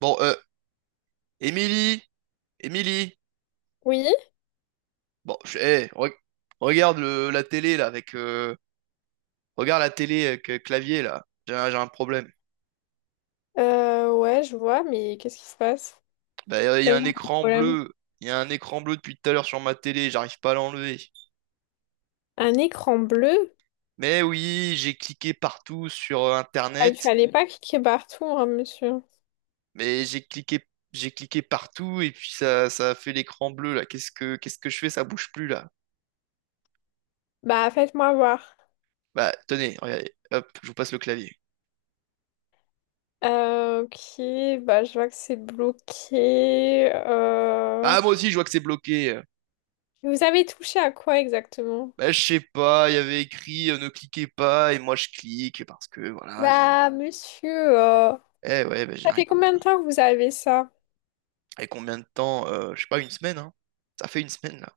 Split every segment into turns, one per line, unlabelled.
Bon, Émilie, Émilie,
Oui,
bon, regarde la télé là avec, regarde la télé avec clavier là. J'ai un problème.
ouais, je vois, mais qu'est-ce qui se passe?
Bah,
Quel genre de problème?
il y a un écran bleu depuis tout à l'heure sur ma télé, j'arrive pas à l'enlever.
Un écran bleu?
Mais oui, j'ai cliqué partout sur
Ah, il
Internet,
fallait pas cliquer partout, hein, monsieur.
mais j'ai cliqué partout et puis ça a fait l'écran bleu là. Qu'est-ce que je fais? Ça bouge plus là.
Bah, faites-moi voir.
Bah, tenez, regardez, hop, je vous passe le clavier.
Ok, bah, je vois que c'est bloqué.
Ah, moi aussi, je vois que c'est bloqué.
Vous avez touché à quoi exactement?
Bah, je sais pas, il y avait écrit ne cliquez pas et moi je clique parce que voilà, j'ai.
Bah, monsieur, euh,
Eh ouais, bah, j'ai
ça
rien
fait combien de
compris.
temps que vous avez ça?
Et combien de temps? Je sais pas, une semaine, hein. Ça fait une semaine là.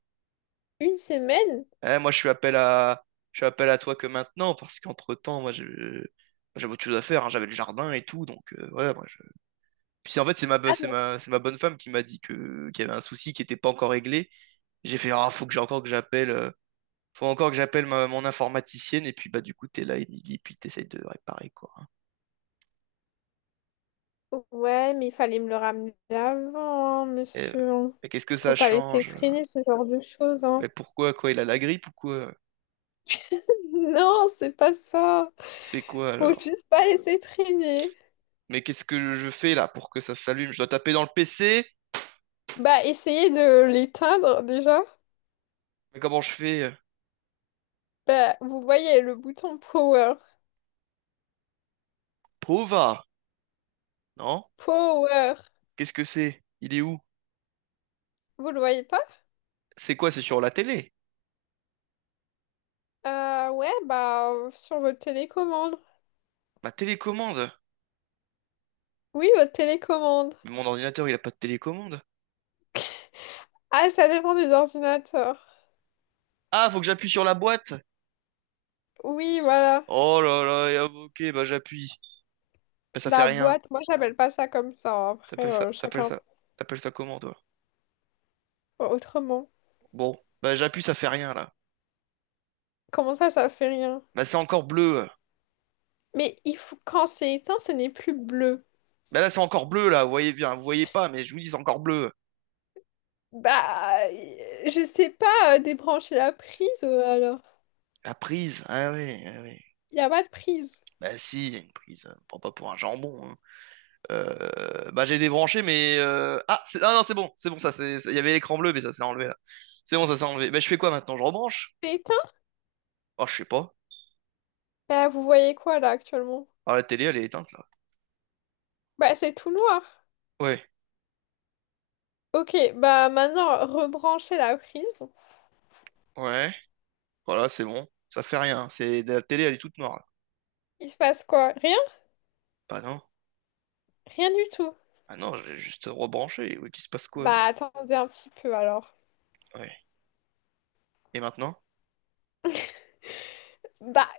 Une semaine?
Eh, moi je suis appel à toi que maintenant parce qu'entre-temps, moi je j'avais autre chose à faire, hein. J'avais le jardin et tout, donc voilà, moi je... Puis en fait, c'est ma bo- c'est ma bonne femme qui m'a dit que qu'il y avait un souci qui était pas encore réglé. J'ai fait ah, faut encore que j'appelle mon informaticienne et puis bah du coup, t'es là Émilie, puis t'essayes de réparer quoi.
Ouais, mais il fallait me le ramener avant, hein,
Et,
monsieur.
mais qu'est-ce que
Faut
ça
pas laisser
change?
traîner ce genre de choses,
Mais
hein.
pourquoi, quoi, il a la grippe ou quoi?
Non, c'est pas ça.
C'est quoi
Faut
alors?
juste pas laisser traîner.
Mais qu'est-ce que je fais là pour que ça s'allume? Je dois taper dans le PC?
Bah, essayez de l'éteindre déjà.
Mais comment je fais?
Bah, vous voyez le bouton power.
Pova! Non?
Power.
Qu'est-ce que c'est? Il est où?
Vous le voyez pas?
C'est quoi? C'est sur la télé?
Ouais, bah, sur votre télécommande.
Ma télécommande?
Oui, votre télécommande.
Mais mon ordinateur, il a pas de télécommande.
Ah, ça dépend des ordinateurs.
Ah, faut que j'appuie sur la boîte?
Oui, voilà.
Oh là là, et ah, ok, bah j'appuie. Bah ça fait
La
rien.
boîte, moi, j'appelle pas ça comme ça, hein. Après,
T'appelles ça, t'appelles
chacun
ça, T'appelles ça comment toi?
autrement.
Bon, bah j'appuie, ça fait rien là.
Comment ça, ça fait rien?
Bah c'est encore bleu.
Mais il faut, quand c'est éteint, ce n'est plus bleu.
Ben là, c'est encore bleu, là, vous voyez bien, vous voyez pas, mais je vous dis, c'est encore bleu.
Bah, euh, je sais pas, débrancher la prise, alors.
La prise, ah oui, ah oui.
Il a pas de prise.
Bah si, il y a une prise, on me prend pas pour un jambon, hein. Bah j'ai débranché, mais ah, ah non, c'est bon, ça, c'est, il y avait l'écran bleu, mais ça s'est enlevé, là. C'est bon, ça s'est enlevé. Bah je fais quoi maintenant, je rebranche?
C'est éteint?
Ah, je sais pas.
Bah, vous voyez quoi là actuellement?
Ah, la télé, elle est éteinte, là.
Bah, c'est tout noir.
Ouais,
Ok, bah maintenant, rebranchez la prise.
ouais, voilà, c'est bon. Ça fait rien, c'est. La télé, elle est toute noire, là.
Il se passe quoi? Rien?
Bah non,
Rien du tout.
ah non, j'ai juste rebranché, oui, qu'il se passe quoi?
Bah, attendez un petit peu alors.
Ouais. Et maintenant?
Bah,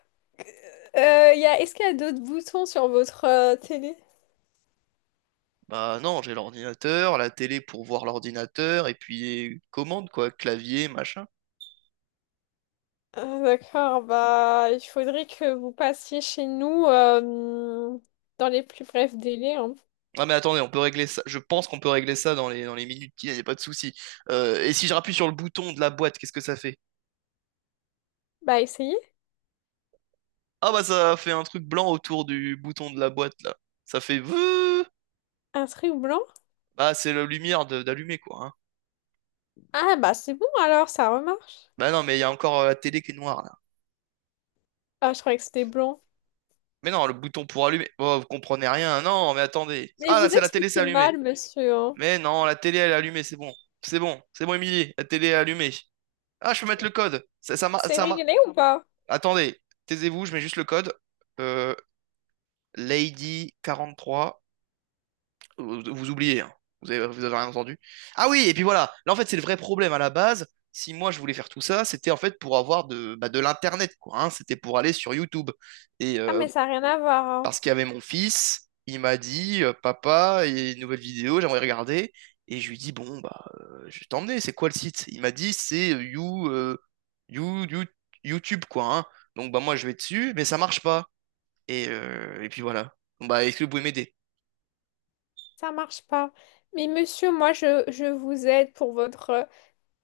Y a, est-ce qu'il y a d'autres boutons sur votre télé?
Bah non, j'ai l'ordinateur, la télé pour voir l'ordinateur, et puis commande, quoi, clavier, machin.
Ah, d'accord, bah, il faudrait que vous passiez chez nous dans les plus brefs délais, hein.
Ah mais attendez, on peut régler ça. Je pense qu'on peut régler ça dans dans les minutes qui viennent, y a pas de souci. Et si je rappuie sur le bouton de la boîte, qu'est-ce que ça fait?
Bah, essayez.
Ah bah ça fait un truc blanc autour du bouton de la boîte là. Ça fait veuh.
Un truc blanc?
Bah c'est la lumière d'allumer quoi, hein.
Ah, bah c'est bon alors, ça remarche.
Bah non, mais il y a encore la télé qui est noire là.
Ah, je croyais que c'était blond.
Mais non, le bouton pour allumer. Oh, vous comprenez rien. Non, mais attendez.
Mais
Ah là,
vous
c'est la télé, c'est
expliquez
allumé.
mal, monsieur, hein.
Mais non, la télé elle est allumée, c'est bon. C'est bon, c'est bon Émilie, la télé est allumée. Ah, je peux mettre le code. Ça m'a-
C'est
ça m'a-.
réglé ou pas?
Attendez, taisez-vous, je mets juste le code. Euh, Lady 43. Vous oubliez, hein. Vous avez rien entendu. Ah oui, et puis voilà. Là, en fait, c'est le vrai problème à la base. Si moi je voulais faire tout ça, c'était en fait pour avoir bah, de l'internet, quoi, hein. C'était pour aller sur YouTube. Et
Ah,
euh,
mais ça n'a rien à voir, hein.
Parce qu'il y avait mon fils. Il m'a dit, papa, il y a une nouvelle vidéo, j'aimerais regarder. Et je lui dis, bon, bah, je vais t'emmener, c'est quoi le site? Il m'a dit, c'est You- You- YouTube, quoi, hein. Donc, bah, moi, je vais dessus, mais ça marche pas. Et puis voilà. Bon, bah, est-ce que vous pouvez m'aider?
Ça marche pas. Mais monsieur, moi, je vous aide pour votre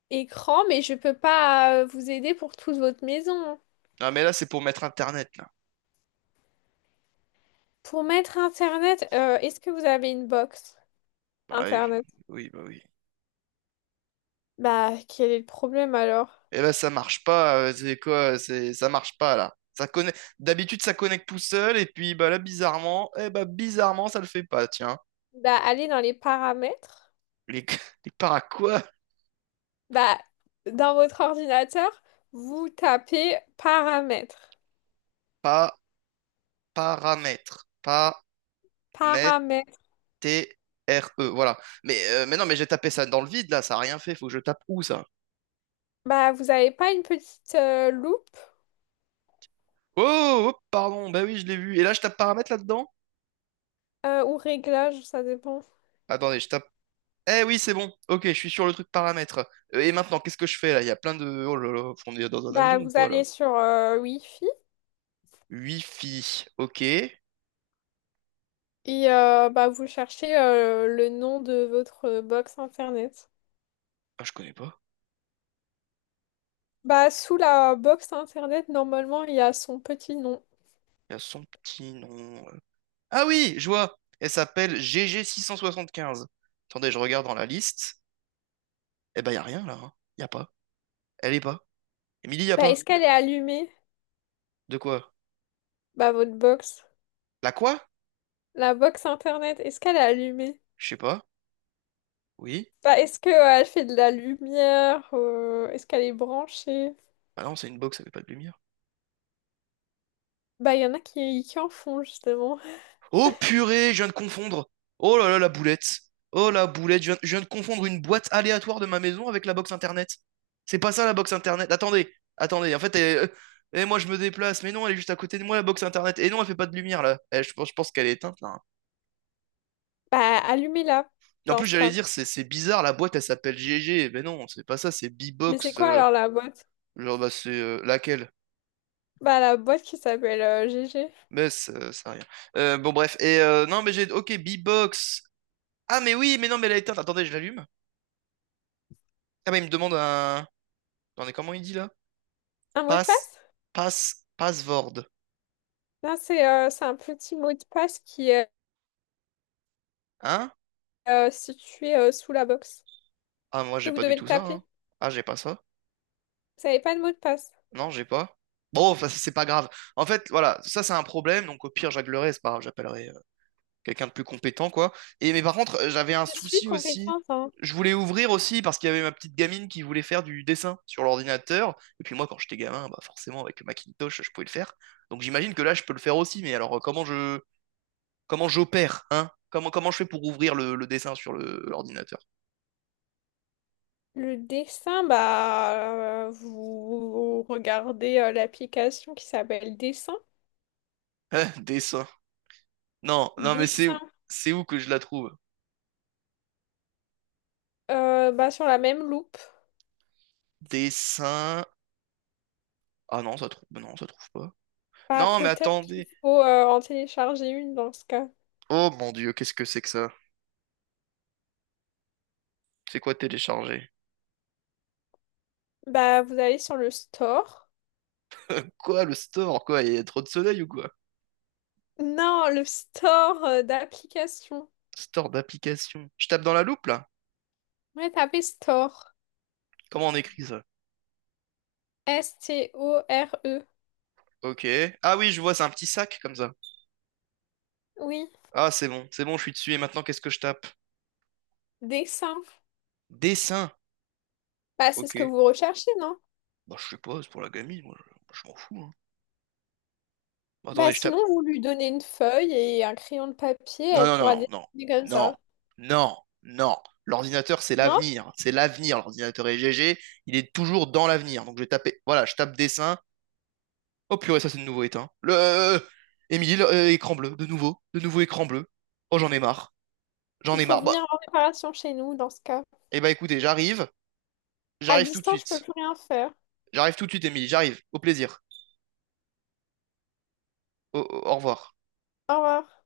écran, mais je peux pas vous aider pour toute votre maison, hein.
Ah mais là, c'est pour mettre Internet, là.
Pour mettre Internet, est-ce que vous avez une box
Bah, ouais,
Internet?
oui, bah oui.
Bah, quel est le problème alors?
Et là, ça marche pas, c'est quoi? C'est. Ça marche pas, là. Ça connecte. D'habitude, ça connecte tout seul, et puis, bah, là, bizarrement, ça le fait pas, tiens.
Bah, allez dans les paramètres.
Les, les para quoi?
Bah, dans votre ordinateur, vous tapez paramètres.
Pas paramètres. Pas
Paramètres.
T-R-E. Voilà. Mais non, mais j'ai tapé ça dans le vide là, ça a rien fait. Faut que je tape où ça?
Bah, vous avez pas une petite loupe
Oh, oh, pardon, bah oui, je l'ai vu. Et là, je tape paramètres là-dedans?
ou réglage, ça dépend.
Attendez, je tape. Eh oui, c'est bon. Ok, je suis sur le truc paramètres. Et maintenant, qu'est-ce que je fais là? Il y a plein de. Oh là là, on est dans un
Bah,
avion ou
vous
quoi là?
allez sur Wi-Fi
Wi-Fi. Ok.
et bah, vous cherchez le nom de votre box internet.
Ah, je connais pas.
Bah, sous la box internet, normalement, il y a son petit nom.
Il y a son petit nom. Ah oui, je vois. Elle s'appelle gg 15. Attendez, je regarde dans la liste. Eh ben, y a rien là, hein. Y a pas. Elle est pas. Émilie, y a
Bah,
pas.
est-ce qu'elle est allumée?
De quoi?
Bah, votre box.
La quoi?
La box internet, est-ce qu'elle est allumée?
Je sais pas. Oui.
Bah, est-ce que elle fait de la lumière? Est-ce qu'elle est branchée?
Ah non, c'est une box, ça fait pas de lumière.
Bah, il y en a qui en font justement.
Oh purée, je viens de confondre. Oh là là, la boulette. Oh la boulette, je viens de confondre une boîte aléatoire de ma maison avec la box internet. C'est pas ça la box internet. Attendez, attendez. En fait, moi je me déplace, mais non, elle est juste à côté de moi la box internet. Et non, elle fait pas de lumière là. Eh, je pense qu'elle est éteinte là.
Bah, allumez-la
En
dans
plus,
ce
j'allais
cas.
dire, c'est bizarre, la boîte elle s'appelle GG. Mais non, c'est pas ça, c'est
Mais c'est
B-Box.
quoi alors la boîte?
Genre, bah, c'est laquelle?
Bah la boîte qui s'appelle GG.
Mais ça a rien. Bon, bref. Et non, mais j'ai. Ok, B-Box. Ah, mais oui, mais non, mais elle a éteinte. Attendez, je l'allume. Ah, mais il me demande un. Attendez, comment il dit là?
Un mot de
Pass.
passe?
Pass. Password.
Non, c'est un petit mot de passe qui est
Hein?
situé sous la box.
Ah, moi,
Et
j'ai
vous
pas du
devez le
tout ça,
taper.
hein. Ah, j'ai pas ça.
Vous n'avez pas de mot de passe.
Non, j'ai pas. Bon, enfin, c'est pas grave. En fait, voilà, ça, c'est un problème. Donc, au pire, je réglerai. C'est pas grave, j'appellerai quelqu'un de plus compétent, quoi. Et, mais par contre, j'avais un
Je suis
souci aussi.
compétente, hein.
Je voulais ouvrir aussi parce qu'il y avait ma petite gamine qui voulait faire du dessin sur l'ordinateur. Et puis moi, quand j'étais gamin, bah forcément, avec Macintosh, je pouvais le faire. Donc j'imagine que là, je peux le faire aussi. Mais alors, comment j'opère, hein? Comment je fais pour ouvrir le dessin sur l'ordinateur?
Le dessin, bah vous regardez l'application qui s'appelle Dessin.
Hein, dessin. Non, non, mais c'est où?
Dessin.
C'est où que je la trouve?
Bah, sur la même loupe.
Dessin. Ah non, ça trouve. Non, ça trouve pas.
Bah
Non, mais
peut-être qu'il
attendez.
faut en télécharger une dans ce cas.
Oh mon Dieu, qu'est-ce que c'est que ça? C'est quoi télécharger?
Bah vous allez sur le store.
Quoi, le store, quoi? Il y a trop de soleil ou quoi?
Non, le store d'application.
Store d'application. Je tape dans la loupe, là?
Ouais, tapez store.
Comment on écrit ça?
STORE.
Ok. Ah oui, je vois, c'est un petit sac comme ça.
Oui,
Ah, c'est bon, je suis dessus. Et maintenant, qu'est-ce que je tape?
dessin.
Dessin.
Bah, c'est ce que
Ok.
vous recherchez, non?
Bah, je sais pas, c'est pour la gamine, moi. Je m'en fous, hein. Bah,
Bah,
attendez, je tape.
sinon, vous lui donnez une feuille et un crayon de papier,
Non,
elle
non,
pourra
non, non,
dessiner comme
non,
ça.
non, non, non. L'ordinateur, c'est
Non?
l'avenir. C'est l'avenir, l'ordinateur. Et GG, il est toujours dans l'avenir. Donc, je vais taper. Voilà, je tape dessin. Oh purée, ça c'est de nouveau éteint. Le Émile, écran bleu, de nouveau écran bleu. Oh j'en ai marre, j'en
Il
ai
faut
marre. Bah,
venir en réparation chez nous dans ce cas.
eh bah écoutez, j'arrive,
À
j'arrive tout de
distance, je peux
suite.
plus rien faire.
J'arrive tout de suite, Émile, j'arrive. Au plaisir. Au revoir.
Au revoir.